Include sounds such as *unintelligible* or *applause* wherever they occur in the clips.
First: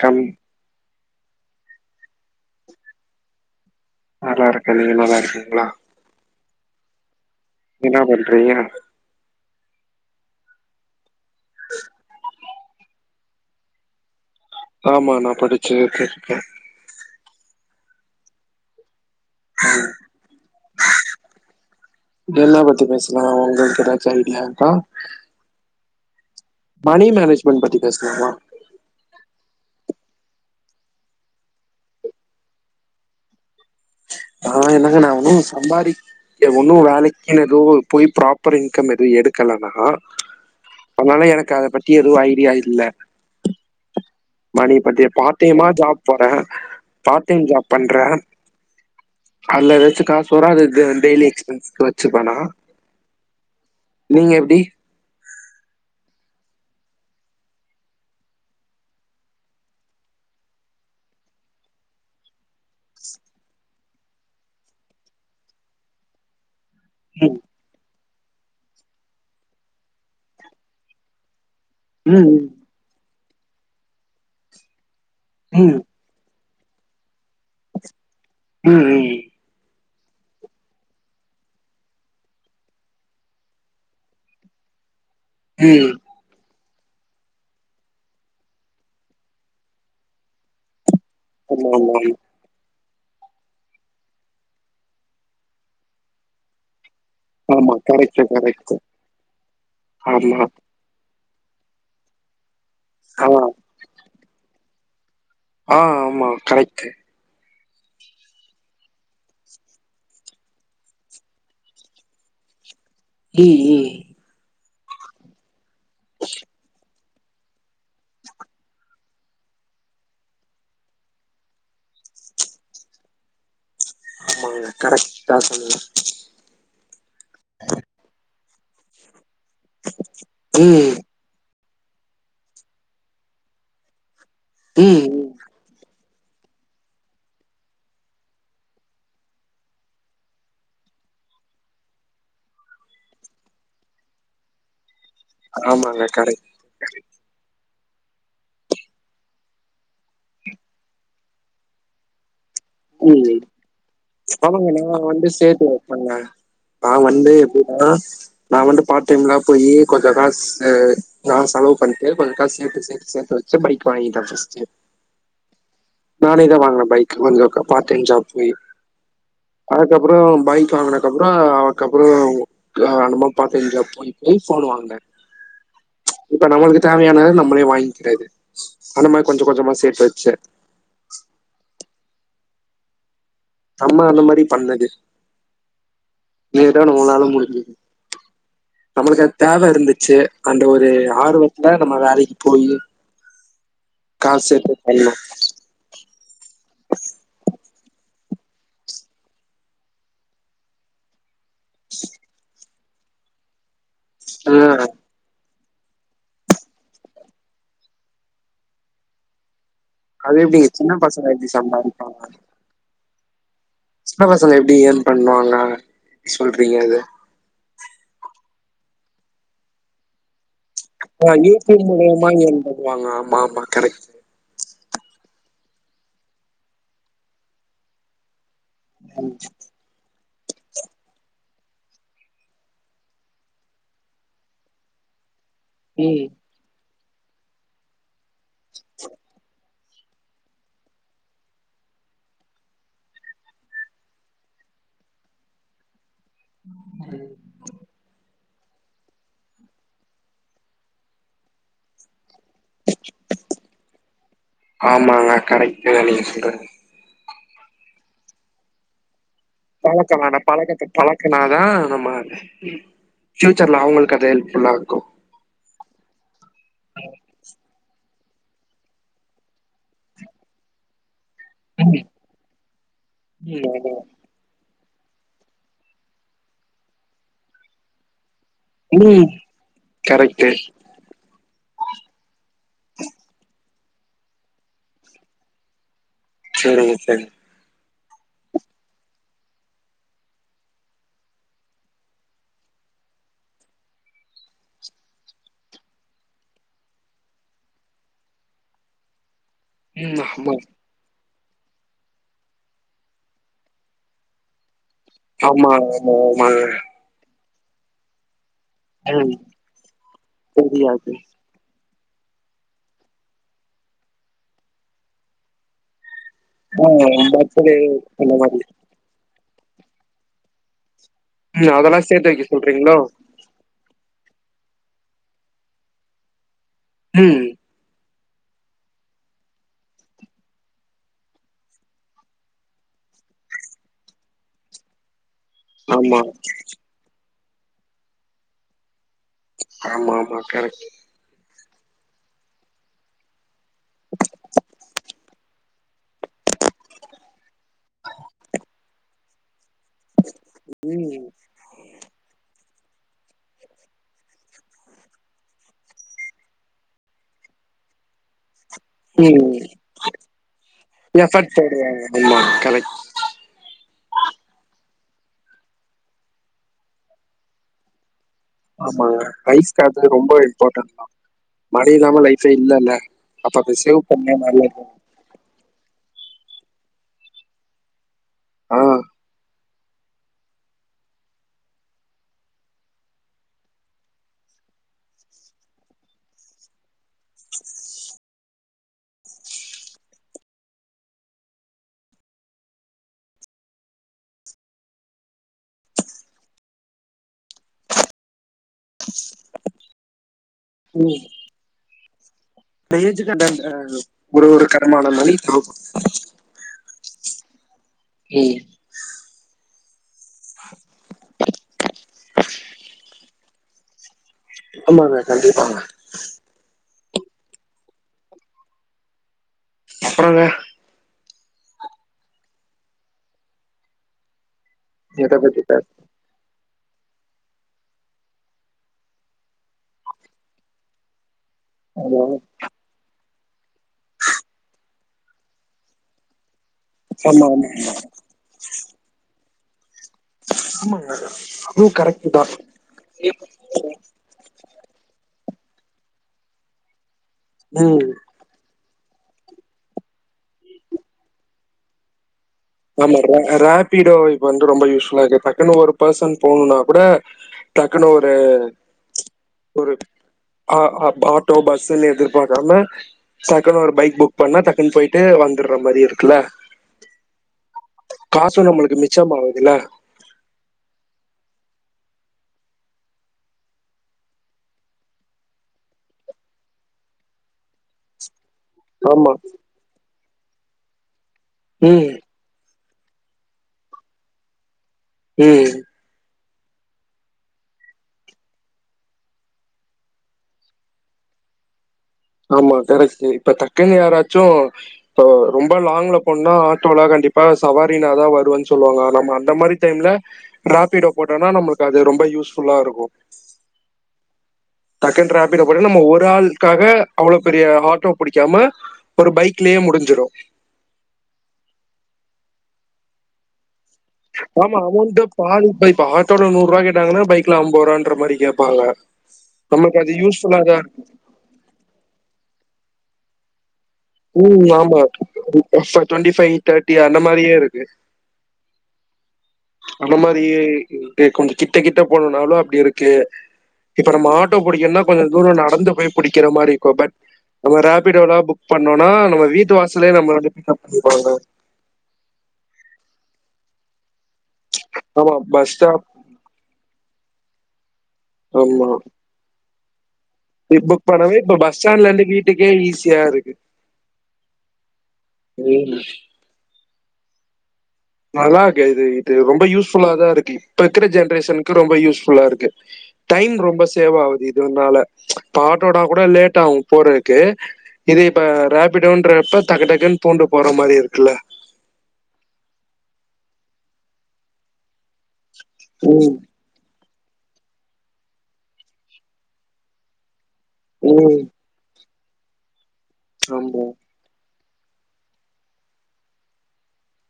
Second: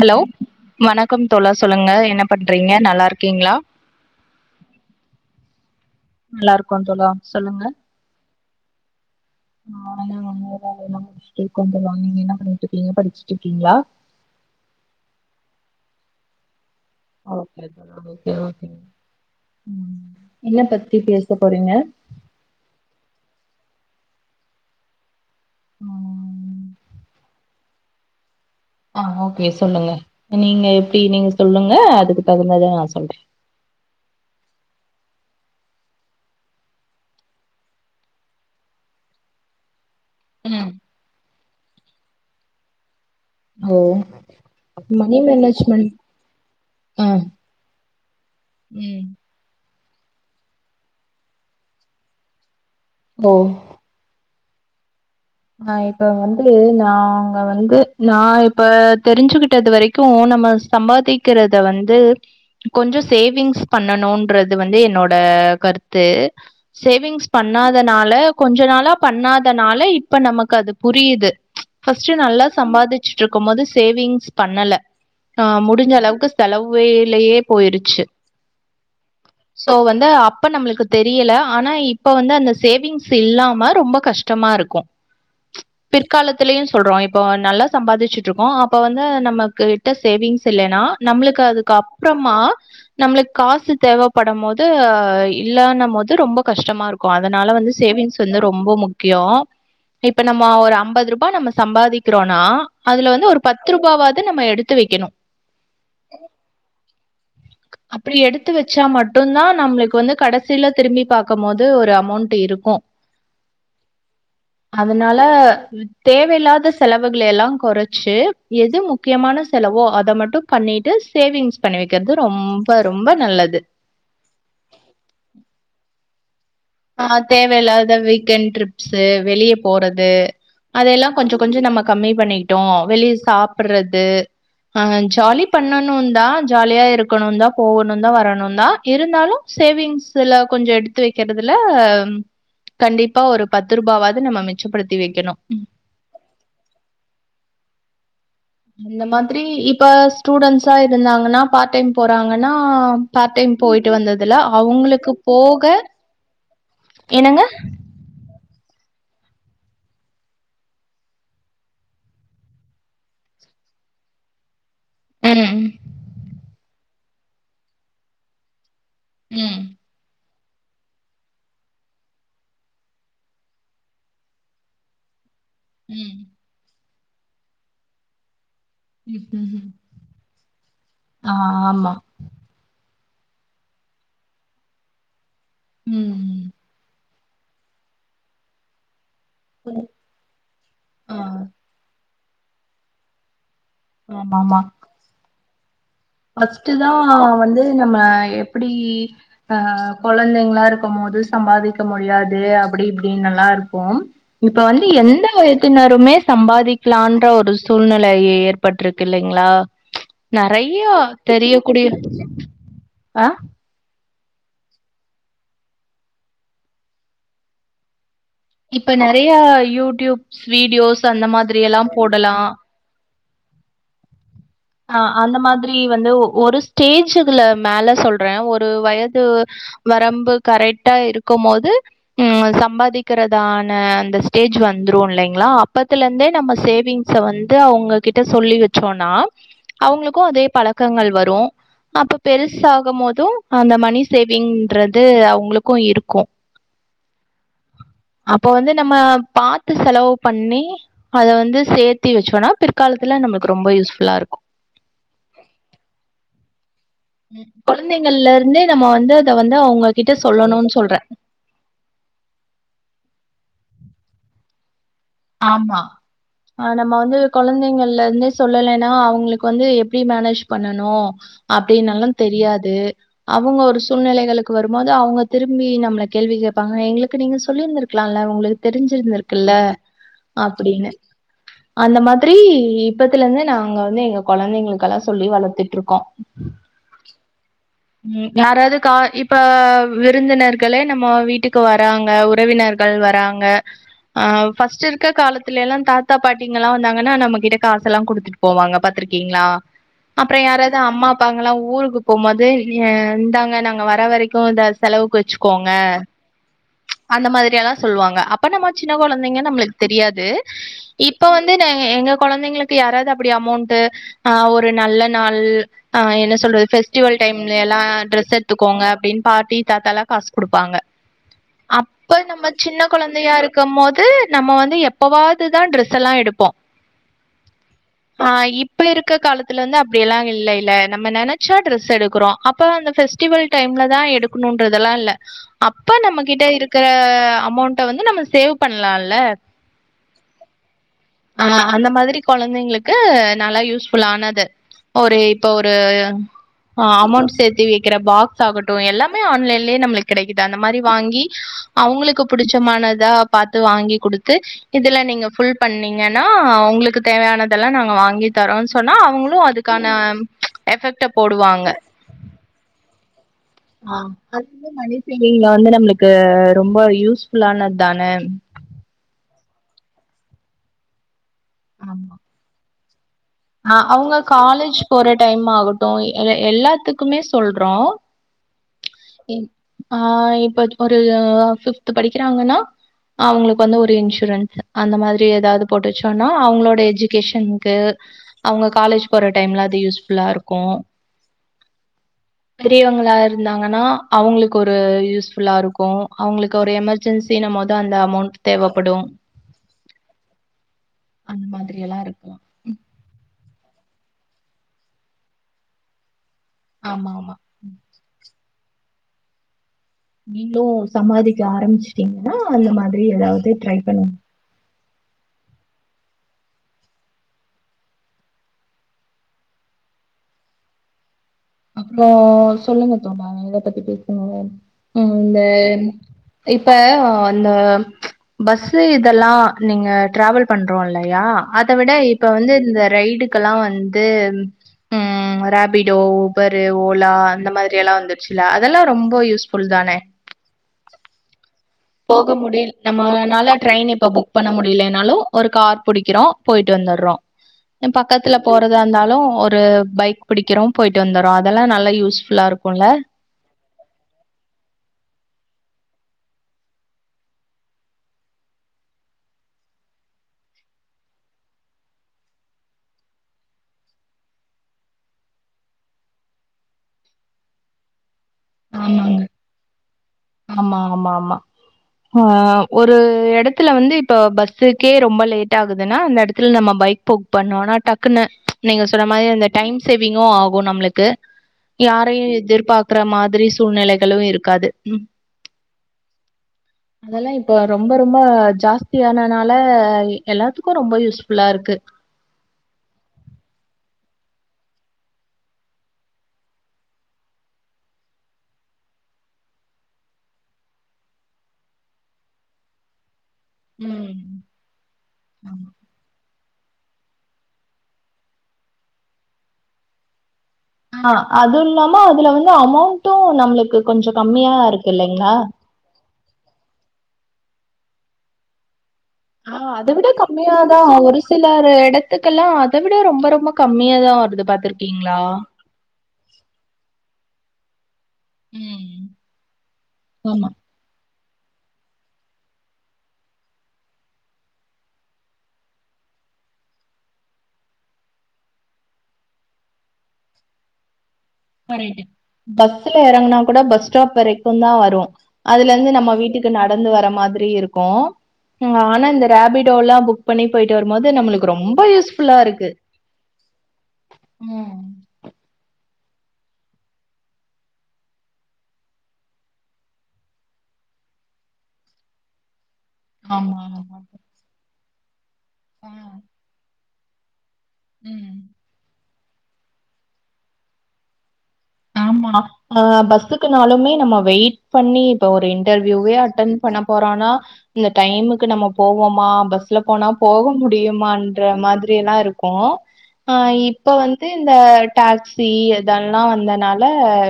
Hello வணக்கம் தோழா சொல்லுங்க என்ன பண்றீங்க நல்லா இருக்கீங்ளா நல்லா இருக்கே நீங்க நல்லா இருக்கீங்ளா நல்லா இருக்கோ தோழா சொல்லுங்க என்னா பண்றீங்க நானு வந்து வேலைலா முடுச்ட்டு உக்காந்துருக்கோம் நீங்க என்னா பண்ணிட்டுருக்கிங்க படிச்சுட்டு இருக்கீங்ளா ஆமா நான் படிச்சுட்ருக்கே ஆ என்ன பத்தி பேச போறீங்க என்ன பத்தி பேசலா உங்களுக்கு ஏதாச்சு ஐடியாருக்கா ம் மணி மேனேஜ் போன் பத்தி பேசலாமா ஆ ஓகே சொல்லுங்க நீங்க எப்டி நீங்க சொல்லுங்க அதுக்கு தகுந்தத நான் சொல்றே ஆ நா என்னங்க நான் ஒண்ணும் சம்பாரிக் க ஒன்னு வேலைக்குன்னு எது போய் ப்ராப்பர் இன்கம் எது எடுக்கலனா அதனால எனக்கு அத பத்தி எதுவு ஐடியா இல்ல ஓ மணி பத்தி பார்ட் டைமா ஜாப் போறே ஆ பார்ட் டைம் ஜாப் பண்றே ம் அதுல்ல எதாச்சு காசு வரு அது டெய்லி எக்ஸ்பென்ஸ்கு வச்சுப்பேனா ஓ நீங்க எப்டி ஆ இப்ப வந்து நாங்க வந்து நான் இப்ப தெரிஞ்சுகிட்டது வரைக் க்கு நம்ம சம்பாதிக்கிறத வந்து கொஞ்ச சேவிங்ஸ் பண்ணனுன்றது வந்து என்னோட கருத்து சேவிங்ஸ் ம் பண்ணாதனால கொஞ்ச நாளா பண்ணாதனால இப்ப நமக்கு அது புரியுது ஃபர்ஸ்ட்டு ம் நல்லா சம்பாதிச்சுட்டு இருக்கும்போது சேவிங்ஸ் பண்ணல அ ம் முடிஞ்ச அளவுக்கு செலவுலயே போய்ருச்சு ம் சோ வந்து அப்ப நம்மளுக்கு தெரியல ஆனா இப்ப வந்து அந்த சேவிங்ஸ் இல்லாம ரொம்ப கஷ் டமா இருக்கு ம் பிற்காலத்துலயு சொல்றோ இப்போ நல்லா சம்பாதிச்சுட்டுருக்கோ அப்ப வந்து நமக்கு கிட்ட சேவிங்ஸ் இல்லன்னா நம்பளுக்கு ஆமா அதுக்கு ஆமா ஆமா. அப்றமா நம்மளுக் காசு தேவைப்படும் போது இல்லனு போது ரொம்ப கஷ்டமா இருக் கோ அதனால வந்து ஆமா கரெக்ட் சேவிங்ஸ் வந்து கரெக்ட் ரொம்ப முக்கியோ இப்ப ஆமா நம்ப ஒரு ஐம்பது ரூபா நம்ப சம்பாதிக்கிறோனா அதுல ஆ வந்து ஒரு பத் து ரூபாவது நம்ம எடுத்து வைக்கணு ஆ ஆமா கரெக்ட்டு அப்படி எடுத்து வச்சா மட்டுதா நம்பளுக்கு வந்து கடைசியில திரும்பி பார்க்கும் போது ஒரு அமௌண்ட் இருக் கு ம் ம் அதனால தேவையில்லாத செலவு கள் எல்லா கொறச்சு எது முக்கியமான செலவோ அத மட்டு பண்ணிட்டு சேவிங்ஸ் பண்ணி வைக்கிறது ரொம்ப ரொம்ப நல்லது ஆமாங்க கரக்ட்டா சொன்னீங்க ஆ தேவையில்லாத வீக்கெண்ட் ட்ரிப்ஸ்சு வெளிய போறது ம் அதெல்லா கொஞ்ச கொஞ்சோ நம்ம கம்மி பண்ணிட்டோ வெளிய சாப்பர்றது அ ம் ம். ஜாலி பண்ணணு தா ஜாலியா இருக்கணு௱தா போகணு தான் வரணும் தா இருந்தாலும் சேவிங்ஸ் இதுல கொஞ்சோ எடுத்து வைக் கிறதுல கண்டிப்பா ஒரு பத்து ரூபாவது நம்ப மிச்சப்படுத்தி வைக்கணு ஆமாங்க கரெக்ட் கரெக்ட் அந்த மாதிரி இப்ப ஸ்டூடெண்ட்ஸா இருந்தாங்கன்னா பார்ட் டைம் போகறாங்கன்னா பார்ட் ம் டைம் போயிட்டு வந்ததுல அவுங்களுக்கு போக ஆமாங்க நா வந்து என்னங்க? எப்புன்னா நா வந்து பார்ட் டைம்லா போயி கொஞ்ச காசு நா செலவு பண்ணிட்டு கொஞ்ச காசு சேத்து சேத்து சேத்து வச்சி பைக் வாங்கிட்ட ஃபர்ஸ்ட்டு ம் நானே தா வாங்குன பைக் கொஞ்சோ பார்ட் டைம் ஜாப் போய் ம். அதுக்கப்றோ பைக் வாங்குன அதுக்கப்றோ அதுக்கப்றோ அந்த மாரி பார்ட் டைம் ஜாப் போய் போய் போன் வாங்குன ம் இப்ப நம்பளுக்கு தேவையானத நம்பளே வாங்கிறது அந்த மாரி கொஞ்ச ம்ஹ்ம். கொஞ்சமா சேர்த்து வச்சி ஆ ஆமா நம்ப அந்த மாரி பண்ணது ம். ஏதோ நம்பலாலா முடிஞ்சது நம்மளுக்கு அது தேவ இருந்துச்சி அந்த ஒரு ஆ ஆர்வத்துல நம்ம வேலைக்கி போயி காசு ஆமாமா. சேத்து பன்னோ ஃபர்ஸ்ட்டு தா வந்து நம்ம எப்டி அ கொழந்தைங்களா இருக்கும் போது சம்பாதிக்க முடியாது அப்படி இப்படின்லா இருக்கு இப்ப ஆஹ் வந்து எந்த வயத் தினருமே சம்பாதிக்கலான்னு ஒரு சூழ்நிலை ஏற்பட்டிருக்கு இல்லைங்ளா அது எப்புடிங்க சின்ன பசங்க எப்படி தெரியக்கூடிய சம்பாதிப்பாங்க அ சின்ன பசங்க எப்டி ஈயான் பண்ணுவாங்க சொல்றீங்க அது இப்ப நெறைய யூடியூப்ஸ் வீடியோஸ் அந்த மாதிரி எல்லா போடலா ஆமாங்க ஆமா ஆமா கரைக்ட் ஆ அந்த மாதிரி வந்து ஒ ஒரு ஸ்டேஜ் இதுல மேல சொல் றே ஒரு வயது வரம்பு கரைக்ட்டா இருக்கும் போது ம் சம்பாதிக்கிறதான அந்த ஸ்டேஜ் வந்துரு இல்லைங்ளா ம் இப்பத்லருந்தே நம்ப சேவிங்ஸ்ச வந்து அவுங்க கிட்ட சொல்லி வச்சோனா அவங்களுக்கு அதே பழக்கங்கள் வரு அப்ப பெருச ஆகும் போது அந்த மணி சேவிங்ன்றது அவங்களுக்கு இருக்கு ம் அப்போ வந்து நம்ம பாத்து செலவு பண்ணி அத வந்து சேத்தி வச்சோனா பிற்காலத்துல நம்ளுக்கு ரொம்ப யூஸ்ஃபுல்லா இருக்கு ஆமாங்க கரெக்டு தா நீங்க சொல்றது குழந்தைங்கள்ல இருந்தே நம்ம வந்து அத வந்து அவங்ககிட்ட சொல்லணுனு சொல்றே க்னாதா நம்ம ப்ஃயூச்சர்ல அவங்களுக்கு அது ஹெல்ப்ஃபுல்லா இருக்கு ஆமா அது நம்ம வந்து குழந்தைங்கள்ல இருந்து சொல்லலைன்னா அவங்களுக்கு வந்து எப்டி மேனேஜ் பண்ணனு ம், அப்டின்னல்லா தெரியாது அவுங்க ம், ஒரு ஆமா. சூழ்நிலைகளுக் கு வரும்போது அவுங்க திரும்பி நம்ள கேள்வி கேட்பாங்க எங்களுக்கு நீங்க சொல்லிருந்திருக்கலால உங்களு ம் தெரிஞ்சிருந்திருக்குல்ல கரெக்ட் அப்டின்னு அந்த மாதிரி இப்பத்துல இருந்தே நாங்க வந்து எங்க குழந்தைங்களுக்கெல்லாம் சொல்லி வளத்துட்டு இருக்கோ சேரிங்க சேரிங் ம் யாராவது கா இப்ப விருந்தினர்களே நம்ம வீட்டுக்கு வராங்க உறவினர் கள் வராங்க ஆ ஃபர்ஸ்ட் இருக்கற காலத்துலல்லா தாத்தா பாட்டிங்லா வந்தாங்கன்னா நம்மகிட்ட காச எல்லா குடுத்துட்டு போவங்க பாத்திருக்கீங்ளா ம் அப்ற ஆமா யாராவது அம்மா அ ப்பாங்கல்லா ஊருக்கு போகும்போது இருந்தாங்க நாங்க வர வரைக்கு இத செலவுக்கு வச் சுகோங்க ஆமா ஆமா ஆமாங்க அந்த மாதிரி எல்லா சொல்லுவாங்க அப்ப நம்ம சின்ன ம் குழந்தைங்க தெரியாது இப்போ தெரியாது இப்ப வந்து நாங் எங்க குழந்தைங்களுக்கு யாராவது அப்டி அமோண்ட்டு ஆ ஒரு நல்ல நாள் ஆ என்ன சொல்றது பெஃபஸ்டிவல் டைம்ல பர்த்டே எல்லா ட்ரெஸ் அந்த மாதிரி எடுத்துக்கோங்க அப்டினு பாட்டி தாத்தாலா காசு குடுப்பாங்க ம் அதெல்லாம் அப்ப சேர்த்து வைக்க நம்ம சின்ன சொல்றீங்களோ குழந்தையா இரு க்கு போது நம்ம வந்து எப்பவாதுதா ட்ரெஸ் எல்லா எடுப்போ ம் ஆ இப்ப இருக்க காலத்துல வந்து அப்டி எல்லா இல்லைல நம்ம நெனைச்சா ட்ரெஸ் எடுக்றோ அப்ப அந்த பெஃஸ்டிவல் டைம்ல தா எடுக்கணுன்றதெல்லா இல்ல அப்ப ஆமா நம்ம கிட்ட இருக்கற அமௌண்ட்ட வந்து நம்ம சேவ் பண்லால்ல ஆமா ஆமா கரெக்ட் ஆ அந்த மாதிரி குழந்தைங்களுக்கு நல்லா யூஸ் ஃபுல்லானது ஒரு இப்ப ஒரு ஆ அமௌண்ட் சேத்தி வைக்கிற ஃபக்ஸ் ஆகட்டு எல்லாமே ஆன்லைன்லயே நம்ளுக் கெடைக்குது அந்த மாதிரி வாங்கி ம் அவுங்களுக்கு பிடிச்சமானதா பாத்து வாங்கிக் குடுத்து இதுல நீங்க ஃபுல் பண்ணீங்கன்னா உங்களுக்கு தேவையானதெல்லா நாங்க வாங்கிக் தரோனு சொன்னா அவுங்களு அதுக்கான எஃபெட் போடுவாங்க அதிமா கரைட் அ அது வந்து மணி சேவிங்ல வந்து நம்முளுக்கு ரொம்ப யூஸ்ஃபுல்லானத் தான. ஆமா ரைஸ்க்கு அது ரொம்போ இம்பாட்டன்ட் தா. மழ இல்லாம லைஃபே இல்லல்ல. அப்ப அத அ சேவ் அவுங்க பண்ண காலேஜ் நல்லது போற டைம் ஆக ட்டு எல எல்லாத்துக்குமே சொல்றோ ஆ இன் ஆ இப்பத் ஒரு ஃபிஃப்த்து படிக்கிறாங்கன்னா அவுங்களுக்கு வந்து ஒரு இன்சூரன்ஸு அந்த மாதிரி எதாவ்து போட்டு வெச்சோன்னா அவுங்ளோட எஜுகேஷன்க்கு அவுங்க காலேஜ் போற டைம்ல அது யூஸ்ஃபுல்லா இருக்கு. *unintelligible* பெரியவங்களா இருந்தாங்கனா அவுங்களுக்கு ஒரு யூஸ்ஃபுல்லா இருக்கு அவுங்களுக்கு ஒரு எமர் ஜென்சினா மொத அந்த அமௌண்ட் தேவைப்படு. அந் மாதிரி எல்லா இரு ந்த ஏஜுக் கர்ட்டா இந்த அ ஒரு ஒரு கரமானம் மளிக செலவு ஆமாமா. ம். நீங்ளு சம்பாதிக்க ஆரம்பிச்சிட்டீங்கனா அந்த மாதிரி எதாவது ட்ரை பண்ணு ஆமாங்க கண்டிப்பாங்க. அப்பறங்க? அப்றோ சொல்லுங்க தோழா எத பத்தி பேசனிங்கன் ம் எத இந்த பத்தி பேச இப்ப அந்த பஸ்சு இதெல்லா நீங்க டிராவல் பண்றோல்லையா? அத விட ஹலோ இப்ப வந்து இந்த ரைடுக்கெல்லா வந்து ம் ரேபிடோ பரு, ஓலா ஆமா அந்த ஆமா மாரி எல்லா வந்துட்ச்சுல்ல அதெல்லா ரொம்போ யூஸ்ஃபுல் தானே. ஆமங் *inaudible* போக முடில் நம்மனால டரெயின் இப்ப புக் பண்ண முடிலனாலு ஒரு கார் புடிக்கிறோ போயிட்டு வந்தர்றோ எ ம் பக்கத்ல போறதாந்தாலு ஒரு பைக் பிடிக்கிறோ போயிட்டு வந்தர்றோ அதெல்லா நல்லா யூஸ்ஃபுல்லா இருக்குல்ல. ர ரேபிடோ இப்போ வந்து ரொம்ப யூஸ்ஃபுல்லாக்கு டக்குனு ஒரு பெசன் போணுன்னா கூட டக்குனு ஒரு ஒரு அ அப் ஆட்டோ பஸ்ன்னு எதிர்பார்க்காம டக்குனு ஒரு பைக் புக் பண்ணா டக்குன் போயிட்டு வந்துர்ற மாரி இருக்குல்ல. காசு நம்மளுக்கு ஆமாங்க மிச்சம் ஆவுதுல்ல. ஆமா ஆமா ஆமா. அ ஒரு எடத்துல வந்து இப்போ பஸ்ஸுக்கே ரொம்பொ லேட் ஆகுதுன்னா அந்த எடத்துல் நம்ம பைக் புக் பண்னோனா டக்குன்னு நீங்க சொன்ன மாரி ஆமா அந்த டைம் சேவிங்கு ஆகு நம்முளுக்கு ம் யாரையு எதிர்பாக் ற மாதிரி சூழ்நிலைகளு இருக்காது. ம். அதெல்லா இப்ப ரொம்போ ரொம்போ ஜாஸ்தியானனால எல்லாத்துக்கு ரொம்போ யூஸ்ஃபுல்லாருக்கு. ஆமா கரெக்ட்டு இப்ப டக்குன் யாராச்சு ப்போ ரொம்ப லாங்ல போன்னா ஆட்டோல கண்டிப்பா சவாரினாதா வருவன் சொல்லுவாங்க நம்ம அந்த மாரி டைம்ல ராப்பிடோ போட்டோன்னா நம்மளுக்கு அது ரொம்பொ யூஸ்ஃபுல்லா இருக்கு. ம் ம். டக்குன் ராபிடோ ஆமா. போட்டா நம்ம ஒரு ஆள்க்காக அவ்ளோ பெரிய ஆட்டோ புடிக்காம ஒரு பைக்லியே முடிஞ்சிரு. ஆ அது இல்லாம அதுல வந்து அமௌண்ட்டூ நம்ளுக்கு கொஞ்சோ கம்மியா ஆமா இருக்கு அமௌண்ட்டு இல்லைங்ளா பாதி இப்ப இப்ப ஆட்டோல நூறுவா கேட்டாங்கன்னா பைக்ல அம்பது ரூபான்ற மாரி கேப்பாங்க ஆ நம்மளுக்கு அதவிட அது யூஸ்ஃபுல்லா தா கம்மியாதா இருக்கு. ஒரு சி சிலரு எடத்துக்கெல்லா அத விட ரொம்ப ரொம்ப கம்மியாதா வருது பாத்துருக்கீங்ளா ஊஃபர் டுவெண்ட்டி ஃபைவ் தேர்டி அந்த மாரியே இருக்கு ம். அந்த ஆமா. மாரியே டே கொஞ்சோ கிட்ட கிட்ட போனுன்னாலு அப்டி இருக்கு இப்ப நம்ம ஆட்டோ புடிக்குன்னா கொஞ்சோ தூரோ நடந்து போய் புடிக்கிற மாரி இருக்கூ பட் நம்ம ராபிட்டோலா புக் பண்னோனா நம்ம வீட்டு வாசலே நம்மள வந்து பிக் அப் பண்ணிப்பாங்க கரெட்டு பஸ்ல எறங்குனா கூட பஸ் ஸ்டாப் வரைக்கு தா வரு ஆமா பஸ் அதுலருந்து ஸ்டாப் நம்ம வீட்டுக்கு கு நடந்து வர மாத்ரி இருக்கூ ஆமா. ஆனா இந்த ராபிடோலா புக் பண்ணி போயிட்டு புக் வரும்போது பண்ணவே நம்மளுக்கு ரொம்ப யூஸ்ஃபுல்லாருக்கு கு ம் *unintelligible* நல்லா இருக்கு இது இது ரொம்ப யூஸ்ஃபுல்லா தாருக்கு இப்ப இருக்கிற ஜென்ரேஷனுக்கு ரொம்ப யூஸ்ஃபுல்லா இருக்கு டைம் ஆமா, ரொம்ப ஆமா. சேவ் ஆவுது இதுனால இப்போ ஆ. ஆட்டோனா கூட லேட் ஆவு போறதுக்கு இது ம். இப்ப ரேபிடோன்றப்ப டக்கு டக்குன் பூந்து போற மாரி இருக்குல்ல ஆமா அ பஸ்ஸுக்குனாலுமே நம்ம வெயிட் பண்ணி இப்ப ஒரு இன்டர்வியூவே ம். அட்டன் பண்ண போறோனா இந்த டைமுக்கு நம்ம போவோமா பஸ் ள்ள போனா போக ம். முடியுமான்ற மாதிரி எல்லா இருக்கூ அ ஆமா. இப்ப வந்து இந்த டாக்சி இதெல்லா வந்தனால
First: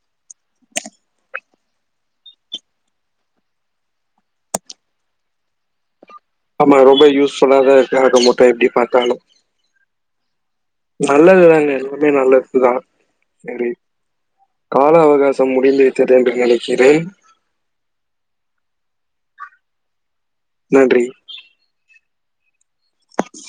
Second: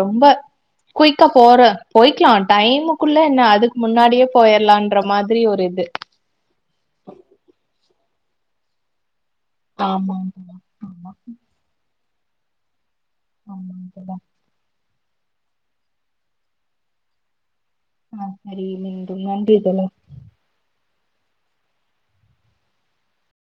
ரொம்ப குயிக்கா போற போயிக்லா டைமுக்குள்ள என்ன அதுக்கு முன்னாடியே போயிரலான்ற மாதிரி ஒரு இது ஆமா ரொம்ப யூஸ்ஃபுல்லாதா இருக்கு ஆக மொத்தொ எப்டி பாத்தாலு ஆமா ஆமா. நல்லதுதாங்க எல்லாமே நல்லதுதா செரி ஆமாங்க தோழா. கால அவகாசம் முடிந்து விட்டது என்று நினைக்கிறேன் ஆ செரி மீண்டும் நன்றி தோழா நன்றி *inaudible*